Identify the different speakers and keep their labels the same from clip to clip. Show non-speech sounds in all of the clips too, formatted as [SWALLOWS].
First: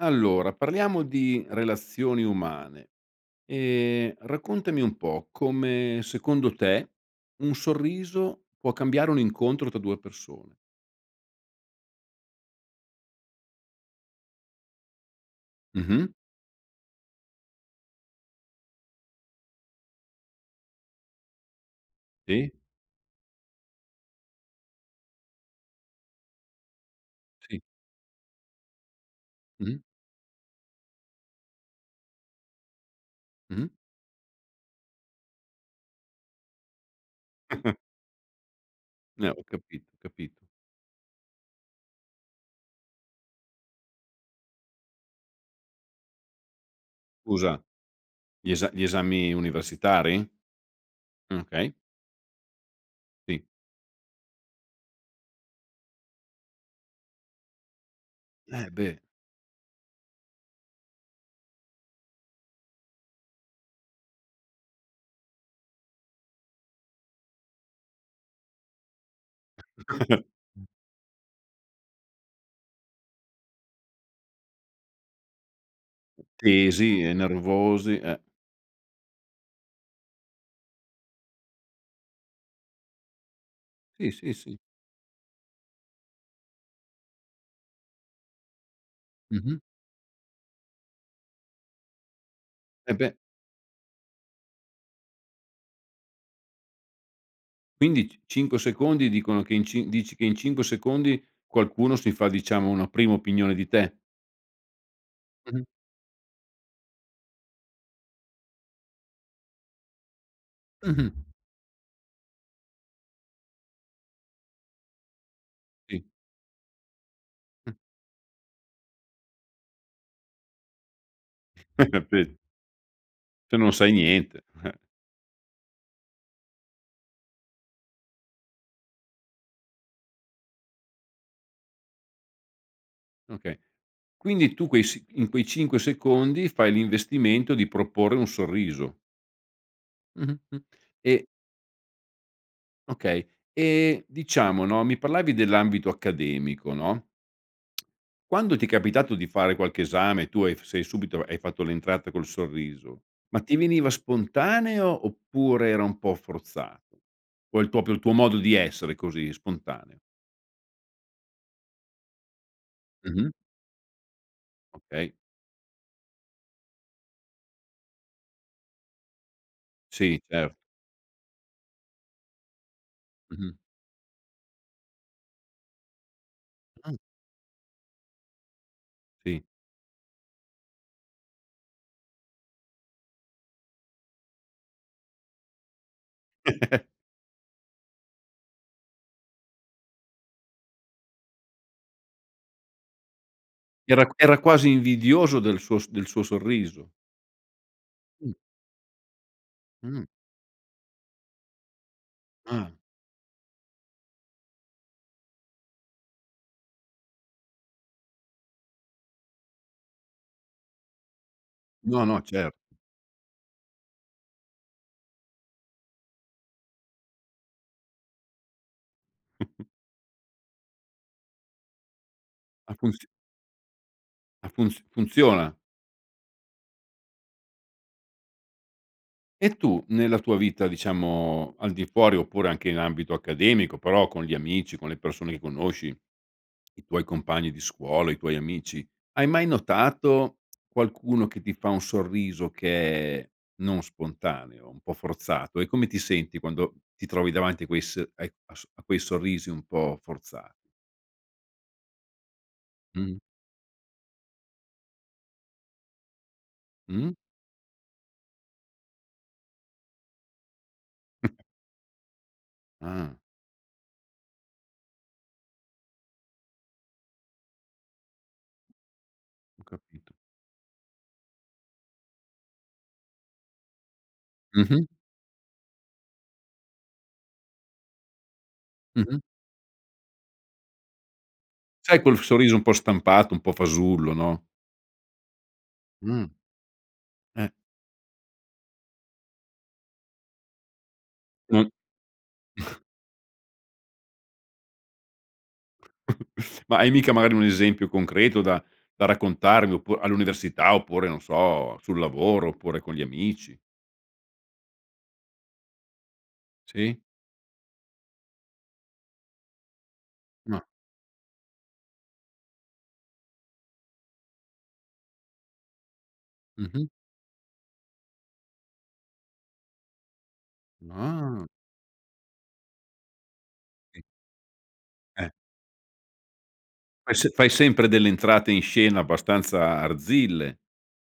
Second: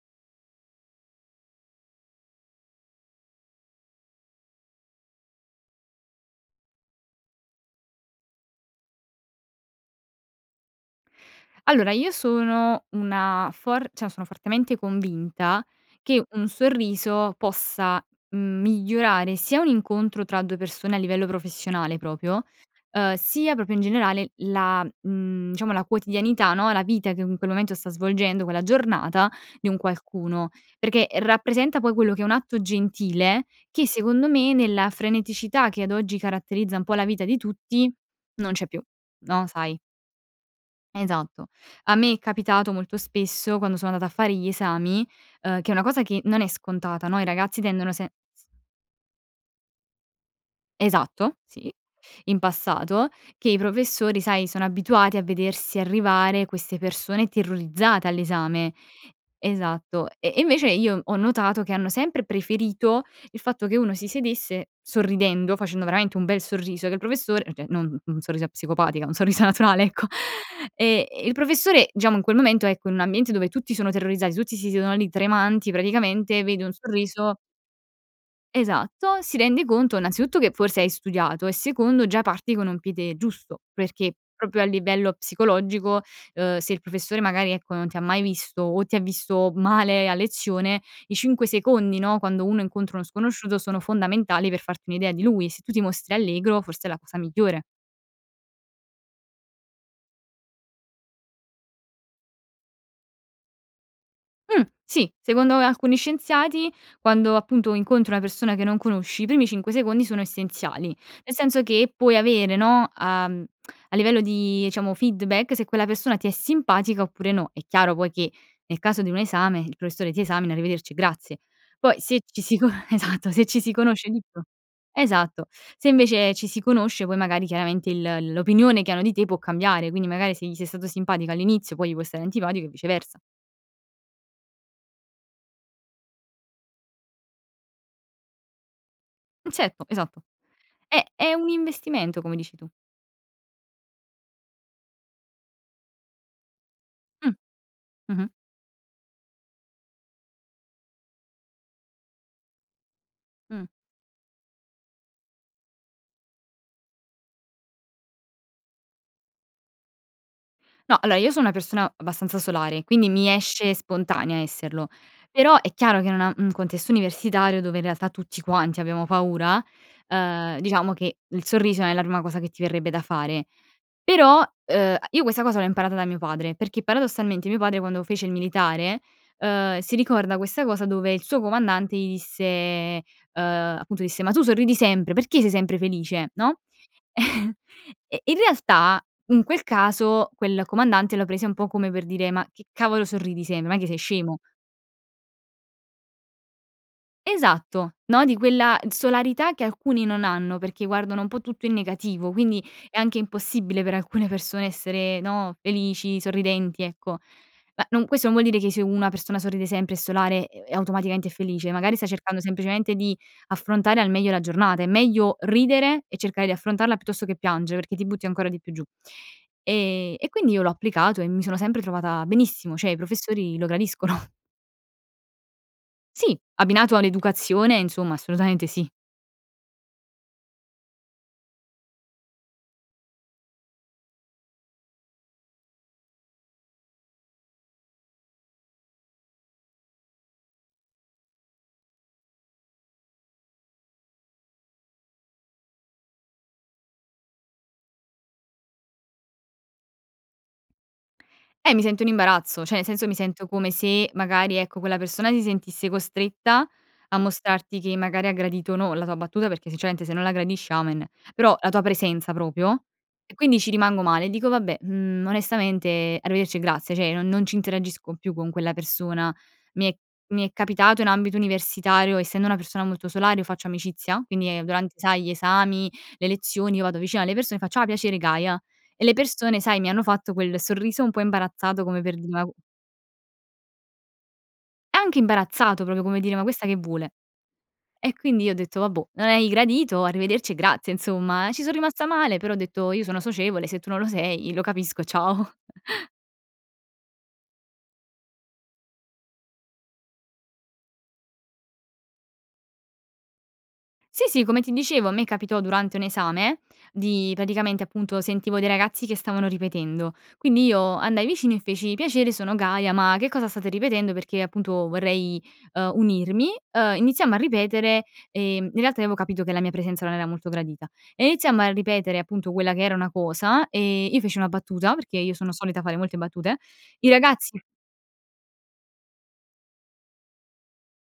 Speaker 1: Allora, parliamo di relazioni umane. Ehm, raccontami un po' come, secondo te, un sorriso può cambiare un incontro tra 2 persone.
Speaker 2: Allora io sono una for cioè sono fortemente convinta
Speaker 1: Mh-mh.
Speaker 2: che un sorriso possa, mhmm, migliorare sia un incontro tra 2 persone a livello professionale proprio,
Speaker 1: Sì.
Speaker 2: ehm, sia proprio in generale la, mhmm, diciamo la quotidianità, no, la vita che, mhmm, in quel
Speaker 1: Sì.
Speaker 2: momento sta svolgendo quella giornata di un
Speaker 1: Mh-mh.
Speaker 2: qualcuno, perché rappresenta poi quello che è un atto gentile
Speaker 1: Mh-mh.
Speaker 2: che secondo me, nella freneticità che ad oggi caratterizza un po' la vita di
Speaker 1: [CHUCKLES]
Speaker 2: tutti, non c'è più,
Speaker 1: Eh, ho
Speaker 2: no, sai.
Speaker 1: capi capi
Speaker 2: Esatto. A me è capitato molto spesso, quando sono andata a fare gli esami, ehm, che è una cosa che non è scontata, no, i
Speaker 1: Scusa,
Speaker 2: ragazzi tendono se s
Speaker 1: gli esa gli esami universitari?
Speaker 2: Esatto,
Speaker 1: Mh,
Speaker 2: sì,
Speaker 1: okay.
Speaker 2: in passato,
Speaker 1: Sì.
Speaker 2: che i professori, sai, sono abituati a vedersi arrivare queste persone terrorizzate
Speaker 1: Eh,
Speaker 2: all'esame.
Speaker 1: beh.
Speaker 2: Esatto, e e invece io ho notato che hanno sempre preferito il fatto che uno si sedesse sorridendo, facendo veramente un bel sorriso, che il professore, cioè non u un sorriso psicopatica, un sorriso naturale, ecco;
Speaker 1: [CHUCKLES]
Speaker 2: [INHALES] e e il professore, diciamo, in quel momento, ecco, in un ambiente dove tutti sono terrorizzati, tutti si siedono lì tremanti praticamente, vede un
Speaker 1: Tesi e
Speaker 2: sorriso
Speaker 1: nervosi, eh.
Speaker 2: Esatto, si rende conto innanzitutto che forse hai studiato, e secondo già parti con un piede giusto,
Speaker 1: Sì,
Speaker 2: perché
Speaker 1: sì, sì.
Speaker 2: proprio a livello psicologico, ehm, se il professore magari, ecco, non ti ha mai visto o ti ha visto
Speaker 1: Mh-mh.
Speaker 2: male a lezione, i 5 secondi, no, quando uno
Speaker 1: Eh,
Speaker 2: incontra uno
Speaker 1: beh.
Speaker 2: sconosciuto, sono fondamentali per farti un'idea di lui. Se tu ti mostri allegro forse è la cosa migliore.
Speaker 1: Quindi, c cinque secondi dicono che in cin dici che in 5 secondi, qualcuno si fa diciamo una prima opinione di te?
Speaker 2: Mh, sì, secondo, uhm,
Speaker 1: Mh-mh.
Speaker 2: alcuni scienziati, quando appunto incontri una persona che non conosci, i primi 5 secondi sono essenziali.
Speaker 1: Mh-mh.
Speaker 2: Nel senso che puoi avere, no, uhm, [SMACKS LIPS] a livello di, diciamo, feedback, se quella
Speaker 1: Sì.
Speaker 2: persona ti è simpatica oppure no. È
Speaker 1: Mh.
Speaker 2: chiaro poi che nel caso di un esame il professore ti esamina, arrivederci e grazie.
Speaker 1: Hai
Speaker 2: Poi se
Speaker 1: capit
Speaker 2: ci si con esatto, se
Speaker 1: Tu
Speaker 2: ci si
Speaker 1: non sai
Speaker 2: conosce dico
Speaker 1: niente, eh.
Speaker 2: esatto, se invece ci si conosce, poi magari chiaramente il l'opinione che hanno di te può cambiare, quindi magari se gli sei stato simpatico all'inizio poi gli può stare antipatico e viceversa.
Speaker 1: Okay. Quindi tu quei s in quei 5 secondi fai l'investimento di proporre un sorriso.
Speaker 2: Certo, esatto,
Speaker 1: Mh-mh, mh,
Speaker 2: è
Speaker 1: e
Speaker 2: è un investimento, come dici tu.
Speaker 1: Okay, ehm, diciamo no, mi parlavi dell'ambito accademico, no,
Speaker 2: Mh.
Speaker 1: [TSK]
Speaker 2: Mh-mh.
Speaker 1: quando ti è capitato di fare qualche esame e tu hai f sei subito hai fatto l'entrata col sorriso, ma ti
Speaker 2: Mh.
Speaker 1: veniva spontaneo oppure era un po' forzato o è proprio il tuo modo di essere così spontaneo?
Speaker 2: No, allora io sono una persona abbastanza solare, quindi mi
Speaker 1: Mh-mh.
Speaker 2: esce spontanea esserlo,
Speaker 1: Okay.
Speaker 2: però è chiaro che, in una in un contesto universitario dove in realtà tutti quanti abbiamo paura,
Speaker 1: Sì, certo.
Speaker 2: ehm, diciamo che il sorriso non è la prima cosa che ti verrebbe da fare,
Speaker 1: Mh-mh.
Speaker 2: però, uhm, io questa cosa l'ho imparata da mio padre, perché
Speaker 1: Ah.
Speaker 2: paradossalmente mio padre, quando fece il militare,
Speaker 1: Sì.
Speaker 2: ehm, si ricorda questa cosa dove il suo comandante gli disse, ehm, appunto disse: “Ma tu sorridi sempre, perché sei sempre felice, no?”
Speaker 1: [CHUCKLES]
Speaker 2: Eh, in realtà, in quel caso, quel comandante lo prese un po' come per dire: “Ma che cavolo sorridi sem non è che sei
Speaker 1: Era era
Speaker 2: scemo?”
Speaker 1: quasi invidioso del suo s del suo sorriso.
Speaker 2: Esatto. No,
Speaker 1: Mh.
Speaker 2: di quella t solarità che alcuni
Speaker 1: Mh.
Speaker 2: non hanno perché guardano un po' tutto in negativo, quindi
Speaker 1: Ah.
Speaker 2: è anche impossibile per alcune persone essere, no, felici, sorridenti, ecco. Ma non questo non vuol dire che se una persona sorride sempre, è solare e e automaticamente è felice. Magari
Speaker 1: No
Speaker 2: sta
Speaker 1: no
Speaker 2: cercando
Speaker 1: certo.
Speaker 2: semplicemente di affrontare al meglio la giornata. È meglio ridere e cercare di affrontarla che piangere perché ti butti ancora di più giù.
Speaker 1: [SNORTS]
Speaker 2: Ehm, e quindi io l'ho applicato e mi sono sempre trovata benissimo, cioè
Speaker 1: Alcuni
Speaker 2: i
Speaker 1: sì.
Speaker 2: professori lo gradiscono.
Speaker 1: Ah funz funziona?
Speaker 2: Sì, abbinato all'educazione, insomma, assolutamente sì.
Speaker 1: E tu, nella tua vita diciamo, al di fuori oppure anche in ambito accademico però con gli amici, con le persone che conosci, [SWALLOWS] i tuoi compagni di scuola, i tuoi amici, hai mai notato [SMACKS LIPS] qualcuno che ti fa un sorriso che non spontaneo, un po' forzato e come ti senti quando ti trovi davanti a ques ai a s a quei sorrisi un po' forzati?
Speaker 2: Eh, mi sento in imbarazzo. Cioè, nel senso, mi
Speaker 1: Mh-mh.
Speaker 2: sento come se, magari ecco, quella persona si sentisse costretta
Speaker 1: Mh-mh.
Speaker 2: a mostrarti che magari ha gradito o no, la tua battuta, perché sinceramente se non la gradisce, amen.
Speaker 1: [LAUGHS]
Speaker 2: Però la tua presenza proprio,
Speaker 1: Ah.
Speaker 2: e quindi ci rimango male, dico: “Vabbè, mhmm, onestamente, arrivederci e grazie”. Cioè, non non ci interagisco più con quella persona.
Speaker 1: Ho
Speaker 2: Mi è
Speaker 1: capito.
Speaker 2: mi è capitato in ambito universitario, essendo una persona molto solare, io faccio amicizia, quindi
Speaker 1: Mh-mh.
Speaker 2: durante, sai, gli esami, le lezioni, io vado vicino alle persone, faccio: “Ah, piacere, Gaia”,
Speaker 1: Mh
Speaker 2: e le
Speaker 1: mh.
Speaker 2: persone, sai, mi hanno fatto quel sorriso un po' imbarazzato,
Speaker 1: Sai
Speaker 2: come per
Speaker 1: quel
Speaker 2: dire: “Ma c”
Speaker 1: sorriso un po' stampato, un po' fasullo, no?
Speaker 2: Anche imbarazzato, proprio come
Speaker 1: Mhmm.
Speaker 2: dire: "Ma questa che vuole?"
Speaker 1: Eh.
Speaker 2: E quindi io ho detto: "Vabbò, non hai gradito arrivederci e grazie", insomma, ci
Speaker 1: Mh,
Speaker 2: son rimasta male però ho
Speaker 1: [CHUCKLES]
Speaker 2: detto: "Io sono socievole, se tu non lo sei, lo capisco, ciao".
Speaker 1: [CHUCKLES] Ma è mica magari un esempio concreto da da raccontarvi oppu all'università oppure non so, sul lavoro oppure con gli amici.
Speaker 2: Sì, sì, come ti dicevo, a me capitò durante un esame
Speaker 1: Sì?
Speaker 2: di praticamente, appunto sentivo dei ragazzi che stavano ripetendo,
Speaker 1: Ah.
Speaker 2: quindi io andai vicino e feci: “Piacere, sono Gaia, ma che cosa state ripetendo? Perché appunto vorrei, uhm, unirmi",
Speaker 1: Mh mh.
Speaker 2: ehm, iniziamo a ripetere, ehm. In realtà avevo capito che la mia presenza non era molto gradita. E
Speaker 1: Ah!
Speaker 2: iniziamo a ripetere appunto quella che era una cosa,
Speaker 1: Sì.
Speaker 2: ehm, io feci una battuta, perché
Speaker 1: Eh.
Speaker 2: io sono solita fare molte battute. I
Speaker 1: Fai se fai
Speaker 2: ragazzi
Speaker 1: sempre delle entrate in scena abbastanza arzille.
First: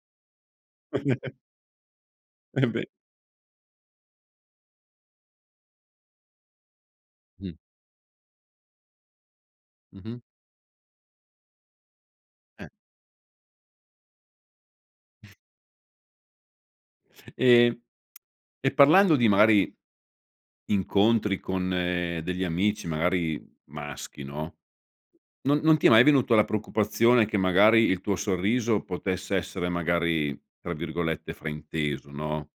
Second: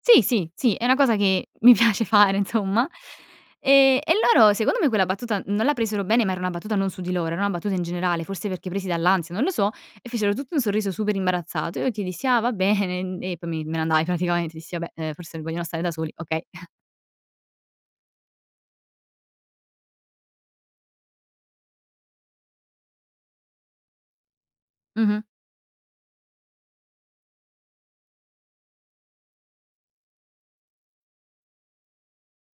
Speaker 2: Sì, sì, sì. È una cosa
Speaker 1: [CHUCKLES]
Speaker 2: che, mhmm, mi piace fare,
Speaker 1: Embeh.
Speaker 2: insomma, ehm, e loro secondo me quella battuta non la presero bene, ma era una battuta, non su di loro, era una
Speaker 1: Mh.
Speaker 2: battuta in generale, forse perché presi dall'ansia, non lo so,
Speaker 1: Mh mh.
Speaker 2: fecero tutti un sorriso super imbarazzato e io ti dissi: “Va
Speaker 1: Eh.
Speaker 2: bene, uhm”, e poi mi me ne andai praticamente, dissi: “Vabbè, ehm,
Speaker 1: [SIGHS]
Speaker 2: forse vogliono stare da soli, okay.” [CHUCKLES]
Speaker 1: Ehm, [TSK] e parlando di magari incontri con degli amici magari maschi, no,
Speaker 2: Mh mh.
Speaker 1: non non ti è mai venuto la preoccupazione che magari il tuo sorriso potesse essere magari, tra virgolette "frainteso", no?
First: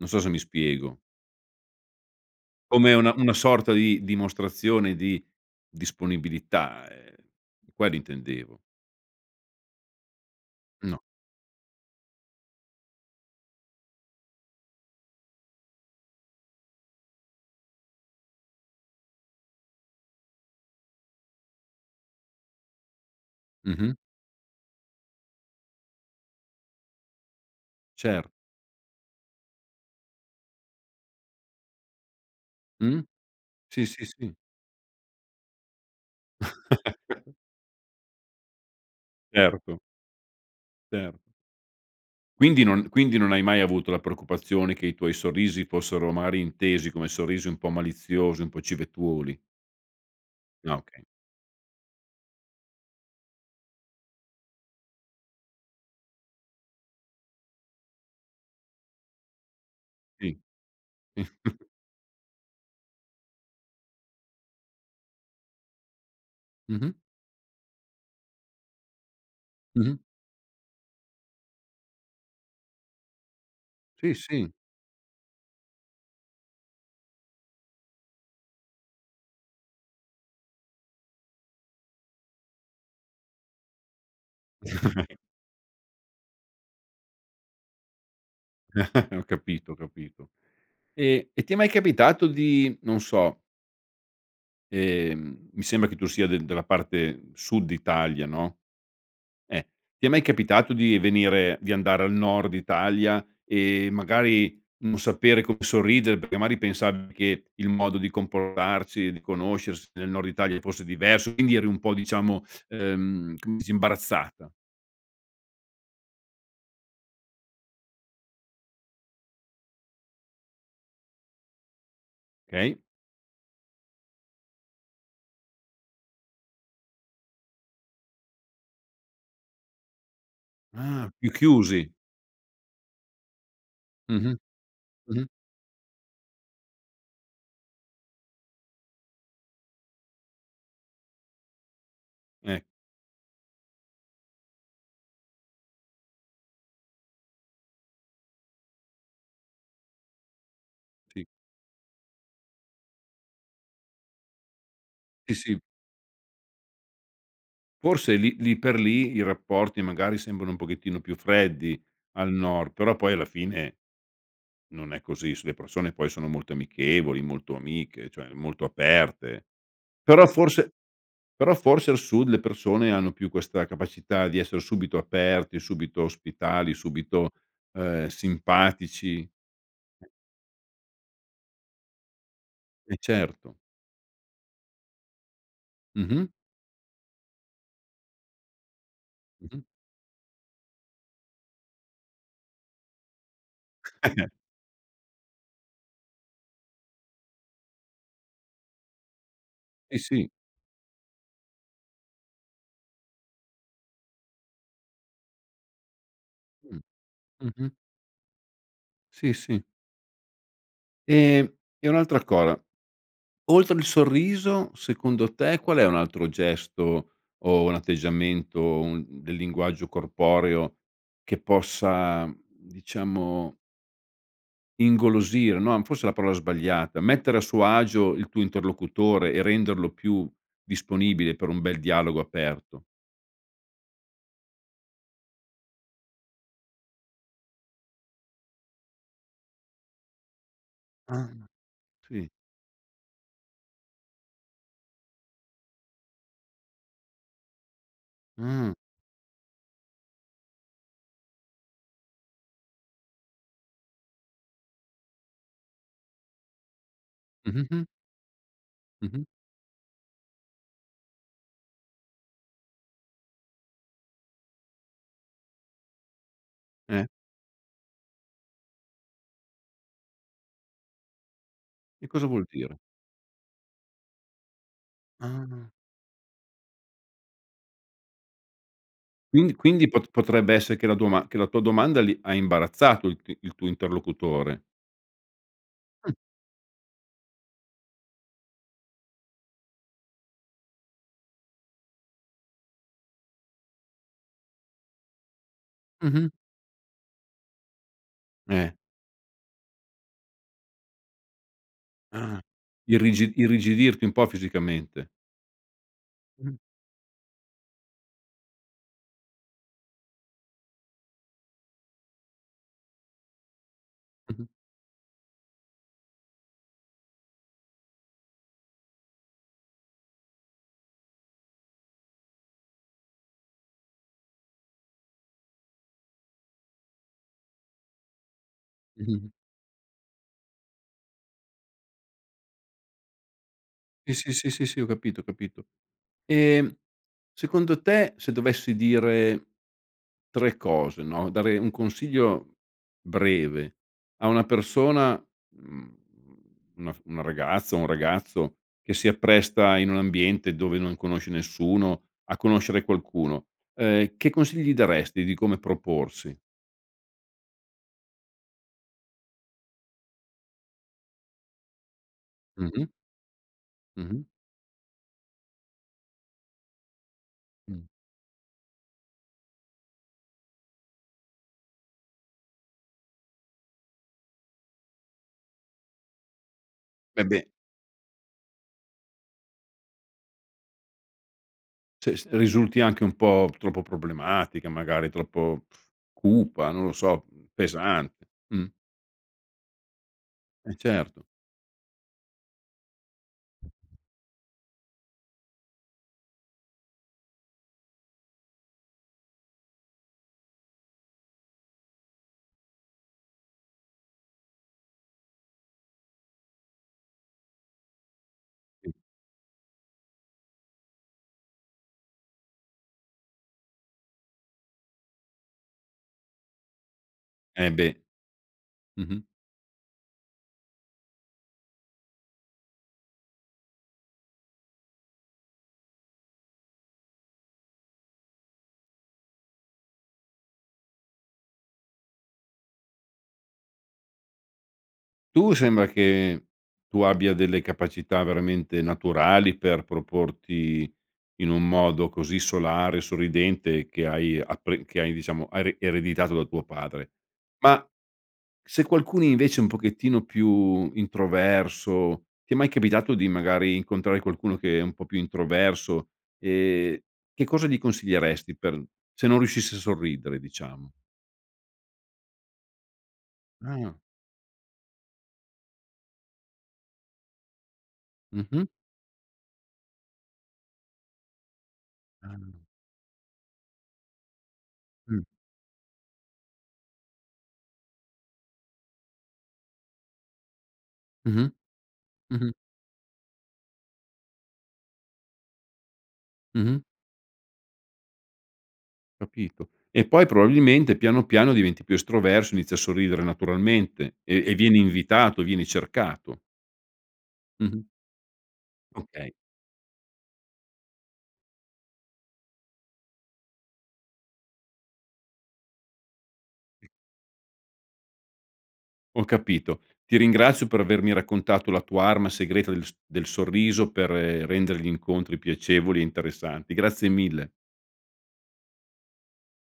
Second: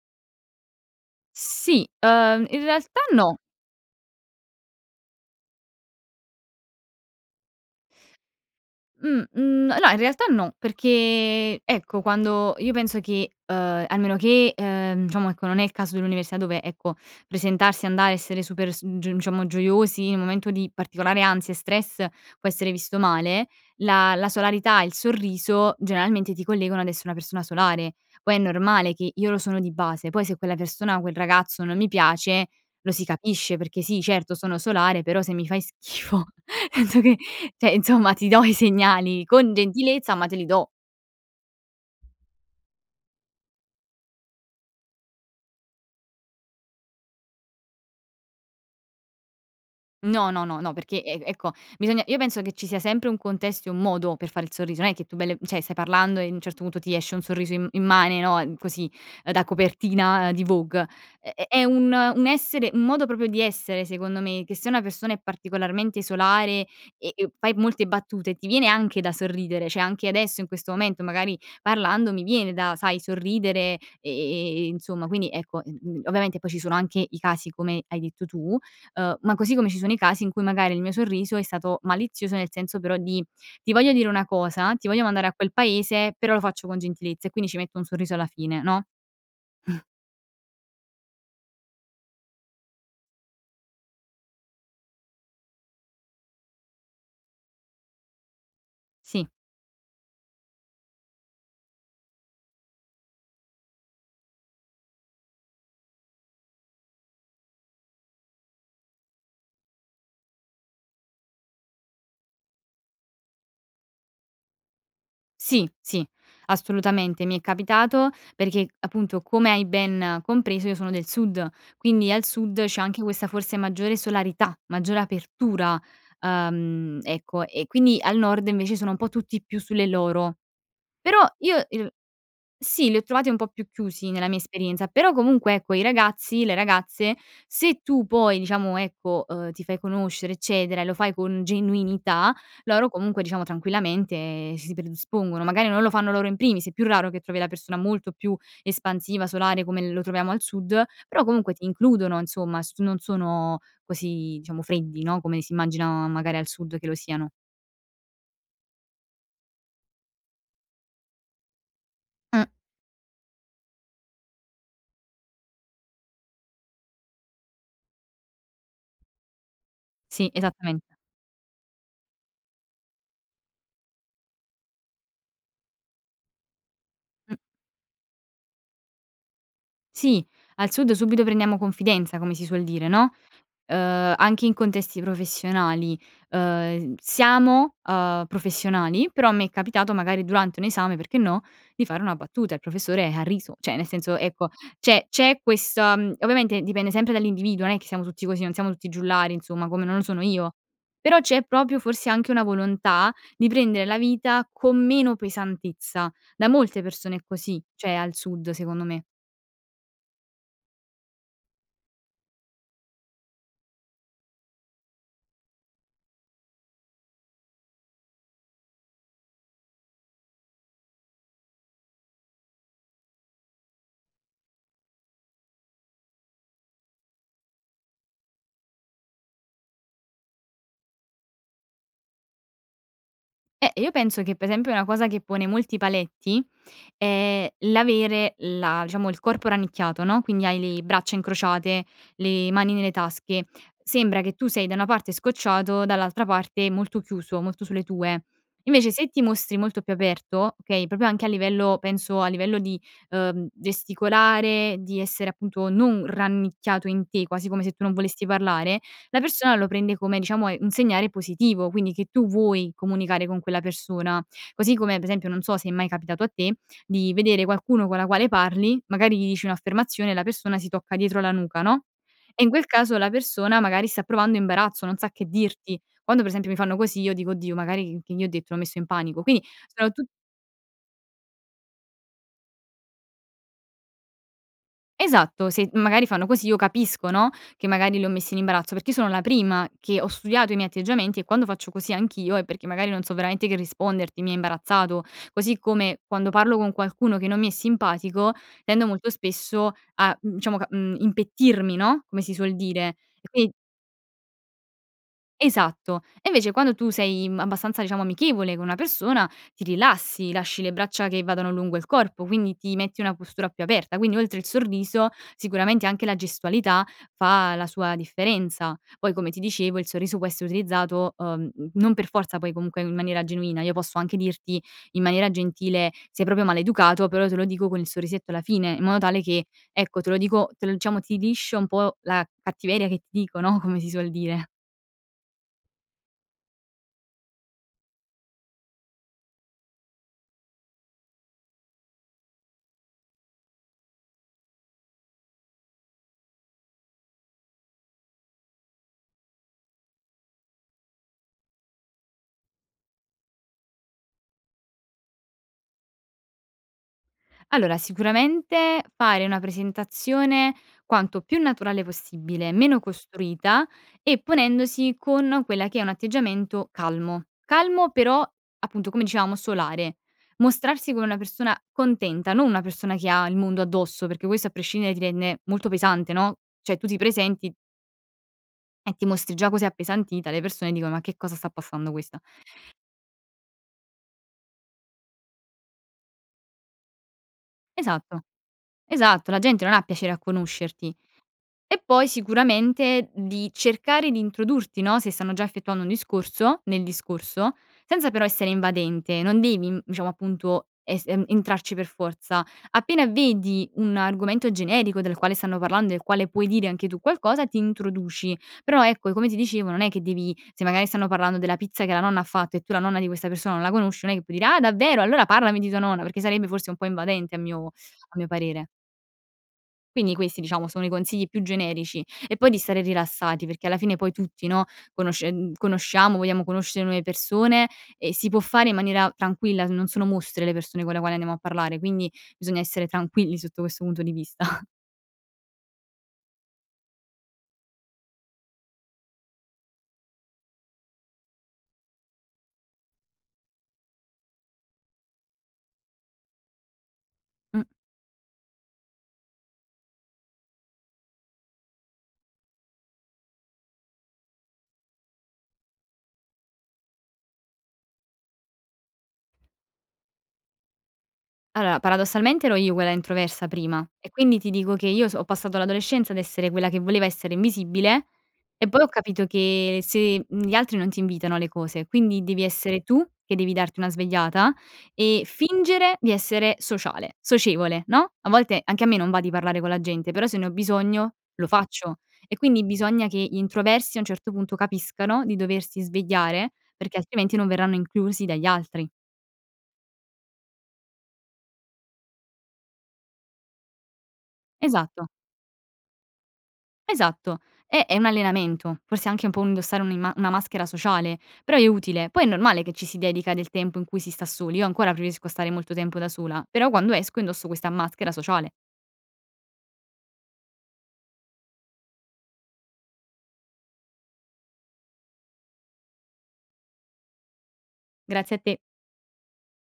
Speaker 1: Non so se mi spiego.
Speaker 2: Sì, uhm, in
Speaker 1: Come
Speaker 2: realtà
Speaker 1: una una
Speaker 2: no.
Speaker 1: sorta di dimostrazione di disponibilità, uhm, quello intendevo.
Speaker 2: Mhmm, uhm, n no, in realtà no,
Speaker 1: No.
Speaker 2: perché, ecco, quando io penso che, uhm, a meno che, uhm, diciamo, ecco, non è il caso dell'università, dove, ecco, presentarsi, andare, essere super su diciamo, gioiosi in un momento di particolare ansia e stress può essere visto male,
Speaker 1: Mh mh.
Speaker 2: la la solarità, il sorriso, generalmente ti collegano ad essere una persona solare.
Speaker 1: Certo.
Speaker 2: Poi è normale che io lo sono di base. Poi se quella persona o quel ragazzo non mi piace, lo
Speaker 1: Mh.
Speaker 2: si capisce perché
Speaker 1: Sì
Speaker 2: sì,
Speaker 1: sì sì.
Speaker 2: certo, sono solare, però se mi fai schifo penso che,
Speaker 1: [LAUGHS]
Speaker 2: cioè, insomma, ti do i segnali con
Speaker 1: Certo.
Speaker 2: gentilezza, ma te li do.
Speaker 1: Certo. Quindi non quindi non hai mai avuto la preoccupazione che i tuoi sorrisi fossero magari intesi come sorrisi un po' maliziosi, un po' civettuoli?
Speaker 2: No, no, no, no, no,
Speaker 1: Ah
Speaker 2: perché
Speaker 1: okay.
Speaker 2: e e ecco, bisogna, io penso che ci sia sempre un contesto e un modo per fare il sorriso, non è che tu bel cioè, stai parlando e a un certo punto ti esce un sorriso im immane, no, così, da copertina
Speaker 1: Sì.
Speaker 2: di Vogue. È è un un essere un modo proprio di essere, secondo me, che se una persona è particolarmente solare
Speaker 1: Mh-mh.
Speaker 2: e e fai molte battute, ti viene anche da sorridere, cioè
Speaker 1: Mh-mh.
Speaker 2: anche adesso in questo momento magari parlando mi viene da, sai, sorridere, e
Speaker 1: Sì, sì.
Speaker 2: e, insomma, quindi, ecco, mhmm, ovviamente poi ci sono anche i casi come hai detto tu, ehm, ma così come ci sono i casi in cui magari il mio sorriso è stato malizioso, nel senso però di: “Ti voglio dire una cosa, ti voglio
Speaker 1: [CHUCKLES]
Speaker 2: mandare a quel paese”, però lo faccio con gentilezza e quindi ci metto un sorriso alla fine, no?
Speaker 1: [CHUCKLES] Ho capito, ho
Speaker 2: Mh.
Speaker 1: capito, ehm, e ti è mai capitato di, non so ehm, mi sembra che tu sia del della parte sud Italia, no?
Speaker 2: Sì.
Speaker 1: eEh, ti è mai capitato di venire, di andare al nord Italia, ehm, magari non sapere come sorridere perché magari pensavi che il modo di comportarsi, di conoscersi nel nord Italia fosse diverso, quindi eri un po' diciamo, ehm, com s imbarazzata?
Speaker 2: Sì. Sì. Assolutamente. Mi è capitato perché appunto, come hai ben compreso, io sono del sud, quindi al sud
Speaker 1: Okay.
Speaker 2: c'è anche questa forse maggiore solarità, maggiore apertura. Ehm, ecco, e quindi al nord invece sono un po' tutti più sulle loro.
Speaker 1: Ah,
Speaker 2: Però
Speaker 1: più
Speaker 2: io
Speaker 1: chiusi.
Speaker 2: er sì, li ho trovati un po' più chiusi nella
Speaker 1: Mh-mh.
Speaker 2: mia esperienza, però
Speaker 1: Mh-mh.
Speaker 2: comunque, ecco, i ragazzi, le ragazze, se tu poi, diciamo ecco, ehm, ti fai conoscere eccetera e lo fai con genuinità,
Speaker 1: Eh.
Speaker 2: loro comunque, diciamo tranquillamente, si predispongono. Magari non lo fanno loro in primis è più raro che trovi la persona molto più espansiva, solare come lo troviamo al sud, però
Speaker 1: Sì.
Speaker 2: comunque ti includono, insomma, s non sono così, diciamo, freddi no,
Speaker 1: Sì,
Speaker 2: come si
Speaker 1: sì.
Speaker 2: immaginano magari al sud che lo siano.
Speaker 1: Forse lì lì per lì i rapporti magari sembrano un pochettino più freddi al
Speaker 2: Mh.
Speaker 1: nord, però poi alla fine non è così. Su le persone poi sono molto amichevoli, molto amiche, cioè molto aperte. Però
Speaker 2: Sì,
Speaker 1: forse
Speaker 2: esattamen
Speaker 1: però forse al sud le persone hanno più questa capacità di esser subito aperti, subito ospitali, subito,
Speaker 2: Mh.
Speaker 1: ehm, simpatici.
Speaker 2: Sì, al sud subito prendiamo confidenza come si suol dire,
Speaker 1: Eh,
Speaker 2: no;
Speaker 1: certo.
Speaker 2: ehm, anche in contesti professionali,
Speaker 1: Mh-mh.
Speaker 2: ehm, siamo, ehm, professionali però a me è
Speaker 1: Mh-mh.
Speaker 2: capitato, magari durante un esame perché no, di fare una battuta. Il professore ha riso; cioè nel senso,
Speaker 1: [CHUCKLES]
Speaker 2: ecco, c'è c'è questa mhmm, ovviamente dipende sempre dall'individuo non è che siamo tutti così, non siamo tutti giullari, insomma, come non
Speaker 1: E
Speaker 2: lo sono
Speaker 1: sì.
Speaker 2: io. Però c'è proprio forse anche una volontà di prendere la vita con meno pesantezza. Da molte
Speaker 1: Mh.
Speaker 2: persone è così,
Speaker 1: Mh-mh.
Speaker 2: cioè al sud, secondo me.
Speaker 1: Sì, sì. Ehm, e un'altra cosa oltre il sorriso secondo te qual è un altro gesto o un atteggiamento un del linguaggio corporeo che possa diciamo ingolosire, no forse è la parola sbagliata, mettere a suo agio il tuo interlocutore e renderlo più disponibile per un bel dialogo aperto.
Speaker 2: Eh, io penso che per esempio una cosa che pone molti paletti, è l'avere la diciamo, il corpo rannicchiato no. Quindi hai le braccia
Speaker 1: Ah
Speaker 2: incrociate,
Speaker 1: sì.
Speaker 2: le mani nelle tasche, sembra che tu sei da una parte scocciato dall'altra parte molto chiuso, molto sulle tue.
Speaker 1: Mh.
Speaker 2: Invece se ti mostri molto più aperto, okay, proprio anche a livello, penso, a livello di, ehm, gesticolare, di essere appunto non rannicchiato in te, quasi come se
Speaker 1: Mh-mh-mh.
Speaker 2: tu non volessi parlare, la
Speaker 1: Mh-mh.
Speaker 2: persona lo prende come diciamo è un segnale positivo, quindi che tu vuoi comunicare con quella persona. Così come per esempio non so se è mai capitato a te
Speaker 1: Eh.
Speaker 2: di vedere qualcuno con la quale parli magari gli dici un'affermazione, la persona si tocca dietro la nuca no.
Speaker 1: Che cosa
Speaker 2: E
Speaker 1: vuol
Speaker 2: in quel
Speaker 1: dire?
Speaker 2: caso la persona magari sta provando imbarazzo, non sa che
Speaker 1: Ah.
Speaker 2: dirti. Quando per esempio mi fanno così io dico:" Oddio magari c che gli ho detto, l'ho messo in panico." Quindi
Speaker 1: Quindi quindi
Speaker 2: sono tut
Speaker 1: pot potrebbe essere che la doma che la tua domanda li ha imbarazzato il t il tuo interlocutore?
Speaker 2: Esatto se magari
Speaker 1: Mh.
Speaker 2: fanno così io capisco no, che magari li ho messi in imbarazzo. Perché io sono la prima che ho studiato i miei atteggiamenti, e quando faccio così anch'io è perché magari non so veramente che risponderti, mi hai imbarazzato. Così come
Speaker 1: Mh-mh.
Speaker 2: quando parlo con qualcuno che non mi è simpatico
Speaker 1: Eh.
Speaker 2: tendo molto spesso a, mhmm, diciamo, mhmm, impettirmi, no. Come si
Speaker 1: Ah,
Speaker 2: suol dire, E
Speaker 1: irrigi
Speaker 2: quin
Speaker 1: irrigidirti un po' fisicamente.
Speaker 2: Esatto e invece
Speaker 1: Mh.
Speaker 2: quando tu sei, mhmm, abbastanza diciamo amichevole con una persona ti rilassi, lasci le braccia che vadano lungo il corpo quindi ti metti una postura più aperta. Quindi, oltre il
Speaker 1: Mh-mh.
Speaker 2: sorriso, sicuramente anche la gestualità fa la sua differenza. Poi come ti dicevo il sorriso può essere utilizzato, ehm, non per forza poi comunque in maniera genuina. Io posso anche dirti in maniera gentile, sei proprio maleducato, però te lo dico con il sorrisetto alla fine, in modo tale,
Speaker 1: Mh-mh.
Speaker 2: che ecco te lo dico te diciamo, ti liscio un po' la cattiveria che ti dico no, come si suol
Speaker 1: Sì,
Speaker 2: dire.
Speaker 1: sì, sì, sì ho capito, ho capito. E secondo te se dovessi dire tre cose no, dare un consiglio breve a una persona, mhmm, una f una ragazza, un ragazzo, che si appresta in un ambiente dove non conosce nessuno a conoscere qualcuno, ehm, che consigli daresti di come proporsi?
Speaker 2: Allora sicuramente fare una presentazione quanto più naturale possibile, meno
Speaker 1: Mh-mh.
Speaker 2: costruita e
Speaker 1: Mh-mh.
Speaker 2: ponendosi con quella che è un atteggiamento calmo.
Speaker 1: Mh.
Speaker 2: Calmo però appunto come dicevamo solare. Mostrarsi come una persona contenta, non una persona che ha il mondo addosso perché questo a prescindere ti rende molto pesante no. Cioè tu ti
Speaker 1: Eh beh.
Speaker 2: presenti e ti mostri già così appesantita, le persone dicono: "Ma che cosa sta passando
Speaker 1: Cioè,
Speaker 2: questa?"
Speaker 1: risulti anche un po' troppo problematica magari, troppo cupa, non lo so, mhmm,
Speaker 2: Esatto.
Speaker 1: pesante, mh.
Speaker 2: Esatto la gente non ha piacere a
Speaker 1: Eh
Speaker 2: conoscerti.
Speaker 1: certo.
Speaker 2: E poi sicuramente di cercare di introdurti no, se stanno già effettuando un discorso, nel discorso, senza però essere invadente. Non devi diciamo appunto es entrarci per forza. Appena vedi un argomento generico del quale stanno parlando e il quale puoi dire anche tu qualcosa ti introduci però
Speaker 1: Sì.
Speaker 2: ecco, e come ti dicevo, non è che devi se magari stanno parlando della pizza che la nonna ha fatto e tu la nonna di questa persona non la conosci non è che puoi dire:" Ah davvero! Allora parlami di tua nonna". Perché sarebbe forse un po' invadente a mio
Speaker 1: Eh beh.
Speaker 2: a mio parere.
Speaker 1: Mh-mh.
Speaker 2: Quindi questi, diciamo, sono i consigli più generici. E poi di stare rilassati perché alla fine, poi tutti, no, conoscen conosciamo, vogliamo conoscere nuove persone, e si può fare in maniera tranquilla, n non sono mostri le persone con le quali andiamo a parlare; quindi bisogna essere tranquilli sotto questo punto di vista.
Speaker 1: Tu sembra che tu abbia delle capacità veramente naturali per proporti in un modo così solare e sorridente, che hai appre che hai, diciamo hai re ereditato da tuo padre.
Speaker 2: Mh.
Speaker 1: Ma se qualcuno, invece, è un pochettino più introverso, ti è mai capitato di, magari, incontrare qualcuno che è un po' più introverso? Ehm, che cosa gli consiglieresti per se non riuscisse a sorridere, diciamo?
Speaker 2: Allora, paradossalmente ero io quella introversa prima,
Speaker 1: Ah.
Speaker 2: e quindi ti dico che io so ho passato l'adolescenza ad essere quella che voleva essere invisibile,
Speaker 1: Mh-mh
Speaker 2: e poi ho capito che se, mhmm, gli altri non ti invitano alle cose; quindi devi
Speaker 1: Ahn.
Speaker 2: essere tu che devi darti una svegliata e
Speaker 1: Mh.
Speaker 2: fingere di essere sociale socievole, no; a volte anche a me non va di parlare con la gente, però se ne ho bisogno, lo
Speaker 1: Mh-mh.
Speaker 2: faccio. E
Speaker 1: Mh-mh.
Speaker 2: quindi bisogna che gli introversi, a un certo punto, capiscano di doversi svegliare
Speaker 1: Mh-mh.
Speaker 2: perché, altrimenti, non verranno inclusi dagli altri.
Speaker 1: Capito. E poi probabilmente, piano, piano, diventi più estroverso e inizi a sorridere naturalmente, e e vieni
Speaker 2: Esatto.
Speaker 1: invitato, vieni cercato.
Speaker 2: Esatto.
Speaker 1: Mh-mh.
Speaker 2: È è un allenamento. Forse anche un
Speaker 1: Okay.
Speaker 2: po' indossare un'imma una maschera sociale; però è utile. Poi è normale che ci si dedica del tempo in cui si sta soli. Io ancora preferisco stare molto tempo da sola, però, quando esco indosso questa maschera sociale.
Speaker 1: Ho capito. Ti ringrazio per avermi raccontato la tua arma segreta del s del sorriso per rendere gli incontri piacevoli e interessanti. Grazie mille.
Speaker 2: Grazie a te.